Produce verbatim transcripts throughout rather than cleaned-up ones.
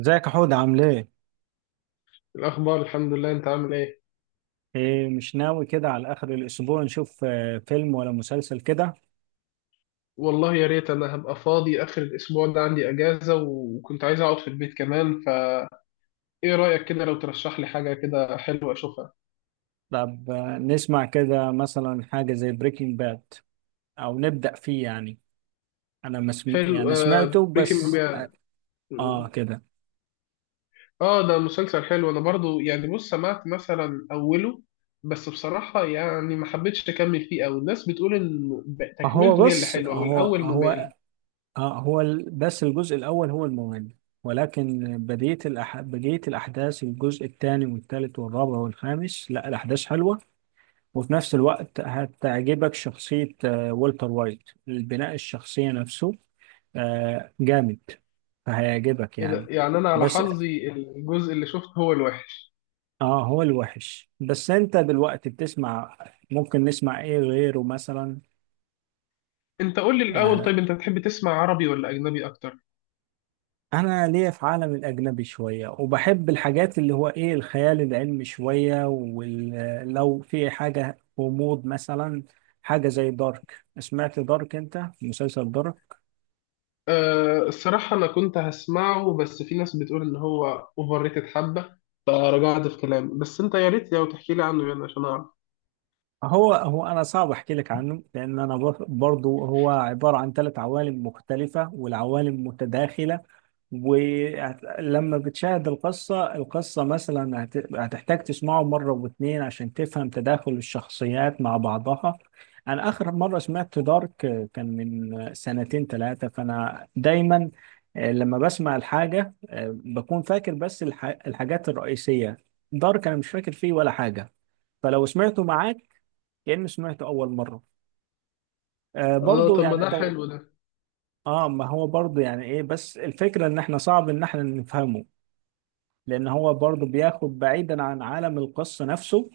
ازيك يا حود، عامل ايه؟ الأخبار الحمد لله، أنت عامل إيه؟ ايه، مش ناوي كده على اخر الاسبوع نشوف آه، فيلم ولا مسلسل كده؟ والله يا ريت أنا هبقى فاضي آخر الأسبوع ده، عندي أجازة وكنت عايز أقعد في البيت كمان، فإيه رأيك كده لو ترشح لي حاجة كده حلوة أشوفها؟ طب آه، نسمع كده مثلا حاجة زي بريكنج باد، او نبدأ فيه يعني. انا ما سم... حلو، يعني سمعته آه بريكنج بس اه باد. آه، آه، كده. آه، ده مسلسل حلو. أنا برضو يعني، بص، سمعت مثلا أوله بس بصراحة يعني ما حبيتش أكمل فيه أوي، الناس بتقول إن هو تكملته هي اللي بص، حلوة هو والأول هو ممل. آه هو ال- بس الجزء الاول هو المهم، ولكن بديت الأح... بديت الاحداث الجزء الثاني والثالث والرابع والخامس. لا، الاحداث حلوة، وفي نفس الوقت هتعجبك شخصية آه، والتر وايت. البناء الشخصية نفسه آه، جامد، فهيعجبك إيه ده؟ يعني. يعني أنا على بس حظي الجزء اللي شفته هو الوحش. اه، هو الوحش. بس انت دلوقتي بتسمع، ممكن نسمع ايه غيره مثلا؟ أنت قول لي الأول، آه، طيب أنت تحب تسمع عربي ولا أجنبي أكتر؟ انا ليا في عالم الاجنبي شوية، وبحب الحاجات اللي هو ايه الخيال العلمي شوية، ولو في حاجة غموض مثلا، حاجة زي دارك. سمعت دارك؟ انت مسلسل دارك؟ أه، الصراحة أنا كنت هسمعه بس في ناس بتقول إن هو أوفر ريتد حبة، فرجعت في كلامي، بس أنت يا ريت لو تحكي لي عنه يعني عشان أعرف. هو هو انا صعب احكي لك عنه، لان انا بر- برضو هو عباره عن ثلاث عوالم مختلفه والعوالم متداخله. ولما بتشاهد القصه القصه مثلا هت- هتحتاج تسمعه مره واثنين عشان تفهم تداخل الشخصيات مع بعضها. انا اخر مره سمعت دارك كان من سنتين ثلاثه، فانا دايما آه، لما بسمع الحاجه آه، بكون فاكر بس الح- الحاجات الرئيسيه. دارك انا مش فاكر فيه ولا حاجه، فلو سمعته معاك كأني سمعته أول مرة. آه، آه برضو طب، ما يعني ده طب أنت. حلو ده. آه، ما هو برضو يعني إيه، بس الفكرة إن إحنا صعب إن إحنا نفهمه، لأن هو برضو بياخد بعيدا عن عالم القصة نفسه.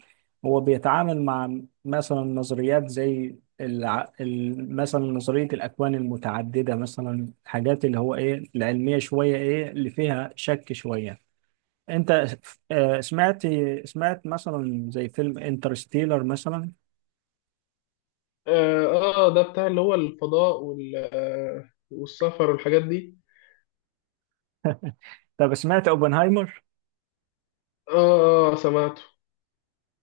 هو بيتعامل مع مثلا نظريات زي الع... ال- مثلا نظرية الأكوان المتعددة، مثلا حاجات اللي هو إيه العلمية شوية، إيه اللي فيها شك شوية. أنت آه سمعت سمعت مثلا زي فيلم انترستيلر مثلا؟ آه، آه ده بتاع اللي هو الفضاء وال... والسفر والحاجات دي. طب سمعت اوبنهايمر؟ آه، آه سمعته.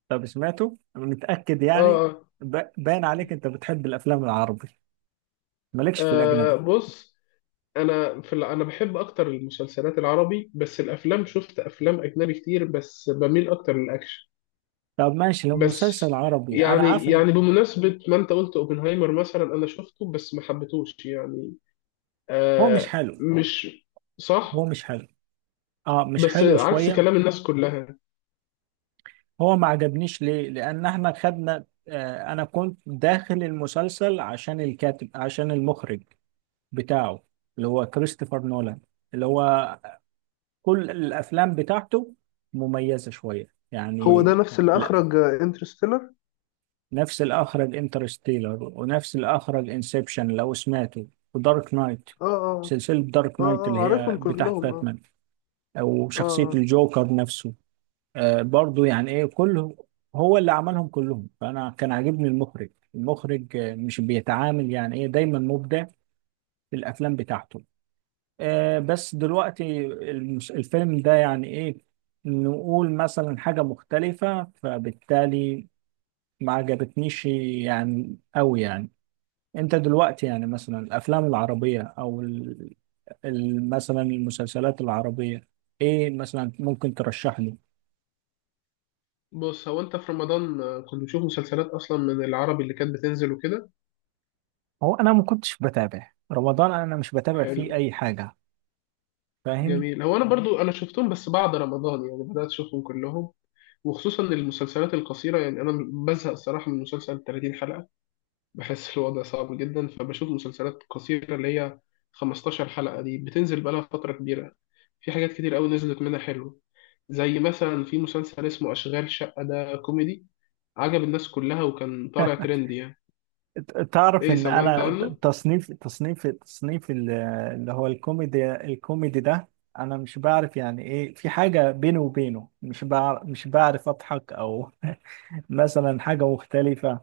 طب سمعته انا متاكد يعني. آه. ب- باين عليك انت بتحب الافلام العربي، مالكش في آه، آه، الاجنبي. بص، أنا في ال... أنا بحب أكتر المسلسلات العربي، بس الأفلام شفت أفلام أجنبي كتير بس بميل أكتر للأكشن. طب ماشي، لو بس مسلسل عربي انا عارف يعني ان يعني بمناسبة ما انت قلت اوبنهايمر مثلا انا شفته بس ما حبيتهوش يعني. هو مش آه، حلو. مش هو صح، مش حلو، اه مش بس حلو عكس شويه. كلام الناس كلها. هو ما عجبنيش ليه؟ لان احنا خدنا آه انا كنت داخل المسلسل عشان الكاتب، عشان المخرج بتاعه، اللي هو كريستوفر نولان، اللي هو كل الافلام بتاعته مميزه شويه هو يعني. ده نفس اللي اخرج انترستيلر. نفس اللي أخرج انترستيلر ونفس اللي أخرج انسبشن لو سمعته، ودارك نايت. اه، اه، سلسلة دارك اه، نايت اللي اه هي عارفهم بتاعت كلهم، اه. باتمان، أو اه، شخصية آه. الجوكر نفسه. آه، برضو يعني إيه، كله هو اللي عملهم كلهم. فأنا كان عاجبني المخرج المخرج آه، مش بيتعامل يعني إيه، دايما مبدع في الأفلام بتاعته. آه، بس دلوقتي المس- الفيلم ده يعني إيه، نقول مثلا حاجة مختلفة، فبالتالي ما عجبتنيش يعني أوي يعني. انت دلوقتي يعني مثلا الافلام العربيه، او ال- ال- مثلا المسلسلات العربيه، ايه مثلا ممكن ترشح لي؟ بص، هو انت في رمضان آه، كنت بتشوف مسلسلات اصلا من العربي اللي كانت بتنزل وكده؟ هو انا ما كنتش بتابع رمضان، انا مش بتابع حلو، فيه اي حاجه. فاهم؟ جميل. هو انا برضو انا شفتهم بس بعد رمضان، يعني بدات اشوفهم كلهم وخصوصا المسلسلات القصيره. يعني انا بزهق الصراحه من مسلسل ثلاثين حلقه، بحس الوضع صعب جدا، فبشوف مسلسلات قصيره اللي هي خمستاشر حلقه، دي بتنزل بقالها فتره كبيره. في حاجات كتير قوي نزلت منها حلوه، زي مثلا في مسلسل اسمه اشغال شقه، ده كوميدي عجب الناس كلها وكان طالع ترند يعني. تعرف ايه، ان سمعت انا عنه؟ تصنيف تصنيف تصنيف ال- اللي هو الكوميدي الكوميدي ده انا مش بعرف يعني ايه، في حاجه بيني وبينه، مش بعرف مش بعرف اضحك او مثلا حاجه مختلفه.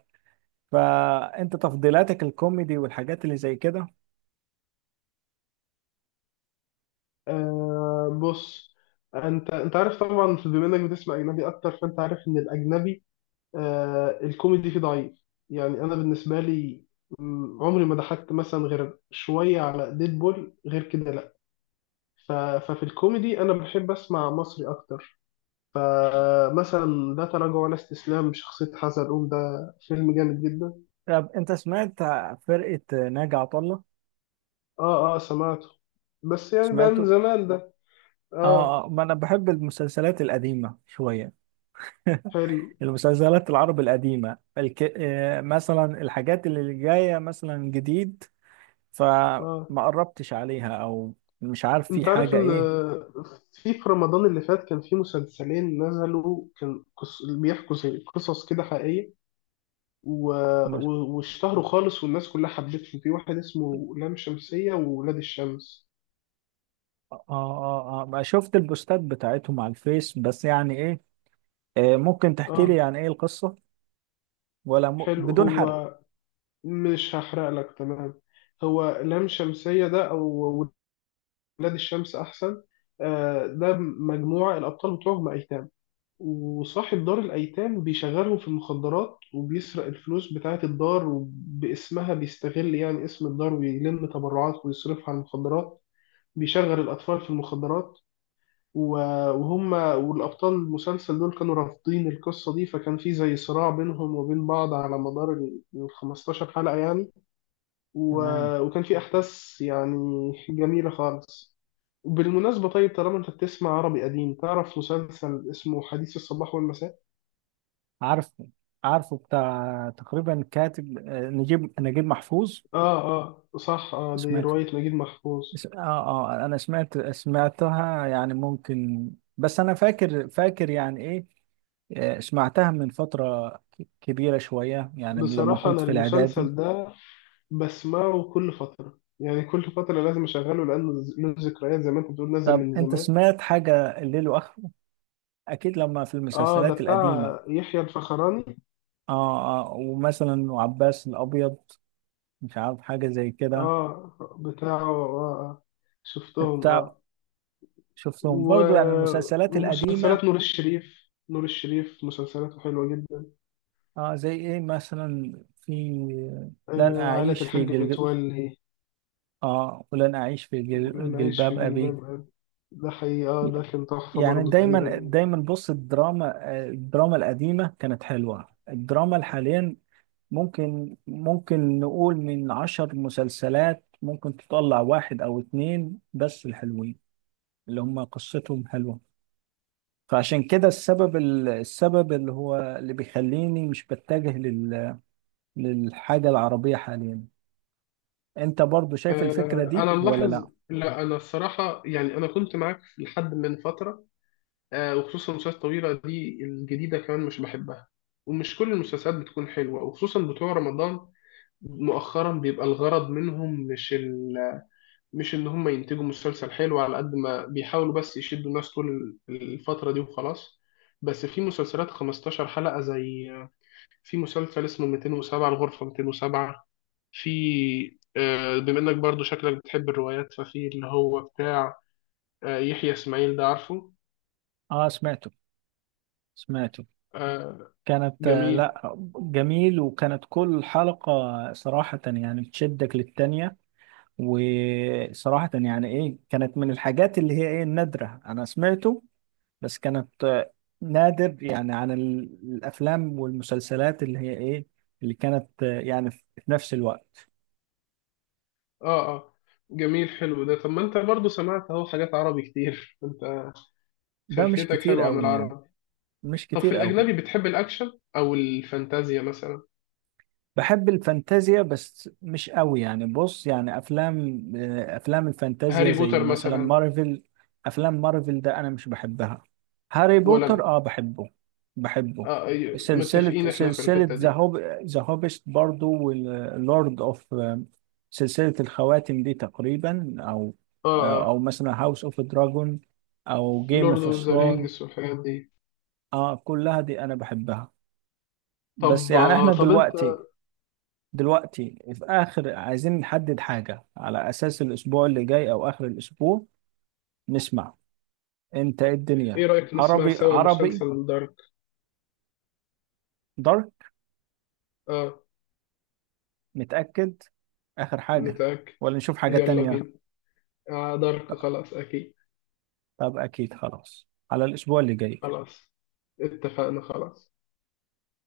فانت تفضيلاتك الكوميدي والحاجات اللي زي كده؟ آه بص، انت انت عارف طبعا بما انك بتسمع اجنبي اكتر، فانت عارف ان الاجنبي، آه الكوميدي فيه ضعيف. يعني انا بالنسبه لي، م، عمري ما ضحكت مثلا غير شويه على ديدبول، غير كده لا. ف- ففي الكوميدي انا بحب اسمع مصري اكتر. فمثلا ده تراجع ولا استسلام، بشخصيه حسن قوم، ده فيلم جامد جدا. طب انت سمعت فرقة ناجي عطا الله؟ اه، اه سمعته، بس يعني ده من سمعته زمان ده. اه. اه. آه، ما انا بحب المسلسلات القديمة شوية. حلو. المسلسلات العربي القديمة الك... آه، مثلا الحاجات اللي جاية مثلا جديد، فما اه قربتش عليها، او مش عارف في انت عارف حاجة ان ايه. في في رمضان اللي فات كان في مسلسلين نزلوا، كان قص... بيحكوا زي قصص كده حقيقيه و... مش... و... واشتهروا خالص والناس كلها حبته، في واحد اسمه لام شمسية وولاد الشمس. اه اه اه، ما شفت البوستات بتاعتهم على الفيس، بس يعني ايه، آه، ممكن تحكي لي اه. يعني ايه القصة، ولا م... حلو، بدون حرق؟ هو مش هحرق لك، تمام. هو لام شمسية ده أو ولاد الشمس أحسن؟ آه، ده مجموعة الأبطال بتوعهم أيتام، وصاحب دار الأيتام بيشغلهم في المخدرات وبيسرق الفلوس بتاعة الدار، وباسمها بيستغل يعني اسم الدار ويلم تبرعات ويصرفها على المخدرات، بيشغل الأطفال في المخدرات. و- وهم والأبطال المسلسل دول كانوا رافضين القصة دي، فكان في زي صراع بينهم وبين بعض على مدار ال ال خمستاشر حلقة يعني. تمام. و- وكان في أحداث يعني جميلة خالص. بالمناسبة طيب، طالما أنت بتسمع عربي قديم، تعرف مسلسل اسمه حديث الصباح والمساء؟ عارفه، عارفه بتاع تقريبا كاتب آه، نجيب، نجيب محفوظ. آه، آه صح، آه دي سمعته. رواية نجيب محفوظ. اس- اه، اه انا سمعت، سمعتها يعني ممكن. بس انا فاكر، فاكر يعني ايه، آه، سمعتها من فترة ك- كبيرة شوية، يعني من لما بصراحة كنت أنا في الاعدادي. المسلسل ده بسمعه كل فترة، يعني كل فترة لازم أشغله لأنه له ذكريات، زي ما أنت بتقول نازل طب من انت زمان. سمعت حاجة الليل واخره؟ اكيد، لما في اه، ده المسلسلات القديمة. بتاع يحيى الفخراني. اه اه، ومثلا وعباس الابيض، مش عارف، حاجة زي كده. اه بتاعه. آه، اه، انت شفتهم، اه. شفتهم و... برضو يعني المسلسلات القديمة. ومسلسلات نور الشريف، نور الشريف مسلسلاته حلوة جدا. اه زي ايه مثلا؟ في لن آه عائلة اعيش في الحاج جلجل... متولي. اه، ولن اعيش في ولن جل... أعيش في جلباب ابي. جلباب أبي، ده حقيقي اه، ده كان تحفة يعني برضه دايما تقريبا. دايما بص، الدراما الدراما القديمة كانت حلوة. الدراما الحاليا ممكن ممكن نقول من عشر مسلسلات ممكن تطلع واحد او اتنين بس الحلوين، اللي هم قصتهم حلوة. فعشان كده السبب ال- السبب اللي هو اللي بيخليني مش بتجه لل... للحاجة العربية حاليا. انت برضو شايف الفكرة آه دي أنا ولا ملاحظ، لا؟ لا أنا الصراحة يعني أنا كنت معاك لحد من فترة، آه، وخصوصا المسلسلات الطويلة دي الجديدة كمان مش بحبها. ومش كل المسلسلات بتكون حلوة وخصوصا بتوع رمضان مؤخرا، بيبقى الغرض منهم مش ال... مش ان هم ينتجوا مسلسل حلو على قد ما بيحاولوا، بس يشدوا الناس طول ال- الفترة دي وخلاص. بس في مسلسلات خمستاشر حلقة، زي في مسلسل اسمه مئتين وسبعة، الغرفة مئتين وسبعة. في آه، بما انك برضو شكلك بتحب الروايات، ففي اللي هو بتاع آه، يحيى اسماعيل، ده عارفه؟ اه سمعته، سمعته آه، كانت آه، جميل. لا، جميل. وكانت كل حلقة صراحة يعني تشدك للتانية. وصراحة يعني ايه، كانت من الحاجات اللي هي ايه النادرة. انا سمعته، بس كانت آه، نادر، يعني عن ال- الافلام والمسلسلات اللي هي ايه، اللي كانت آه، يعني في في نفس الوقت. اه، اه جميل. حلو ده، طب ما انت برضو سمعت اهو حاجات عربي كتير انت ده مش خلفيتك كتير حلوة عن قوي يعني، العرب. مش طب في كتير قوي الأجنبي بتحب الأكشن أو الفانتازيا مثلا؟ بحب الفانتازيا بس مش قوي يعني. بص، يعني افلام آه، افلام الفانتازيا هاري زي بوتر مثلا مثلا. مارفل. افلام مارفل ده انا مش بحبها. هاري ولا بوتر أنا؟ اه بحبه، بحبه آه، أي- سلسلة متفقين إحنا في سلسلة الحتة ذا دي. هوب، ذا هوبست برضو، واللورد اوف، سلسلة الخواتم دي تقريبا، او آه، او آه مثلا هاوس اوف دراجون، او جيم لورد اوف أوف ذا ثرون. رينجز والحاجات دي. اه كلها دي انا بحبها. بس طب يعني آه احنا طب أنت، دلوقتي، دلوقتي في آخر، عايزين نحدد حاجة على أساس الأسبوع اللي جاي أو آخر الأسبوع نسمع. أنت إيه إيه الدنيا؟ رأيك نسمع عربي، سوا عربي، مسلسل دارك؟ دارك؟ آه، نتأكد آخر حاجة متأكد. ولا نشوف حاجة يلا تانية؟ بينا. آه دارك، خلاص أكيد. طب أكيد، خلاص على الأسبوع اللي جاي. خلاص اتفقنا، خلاص.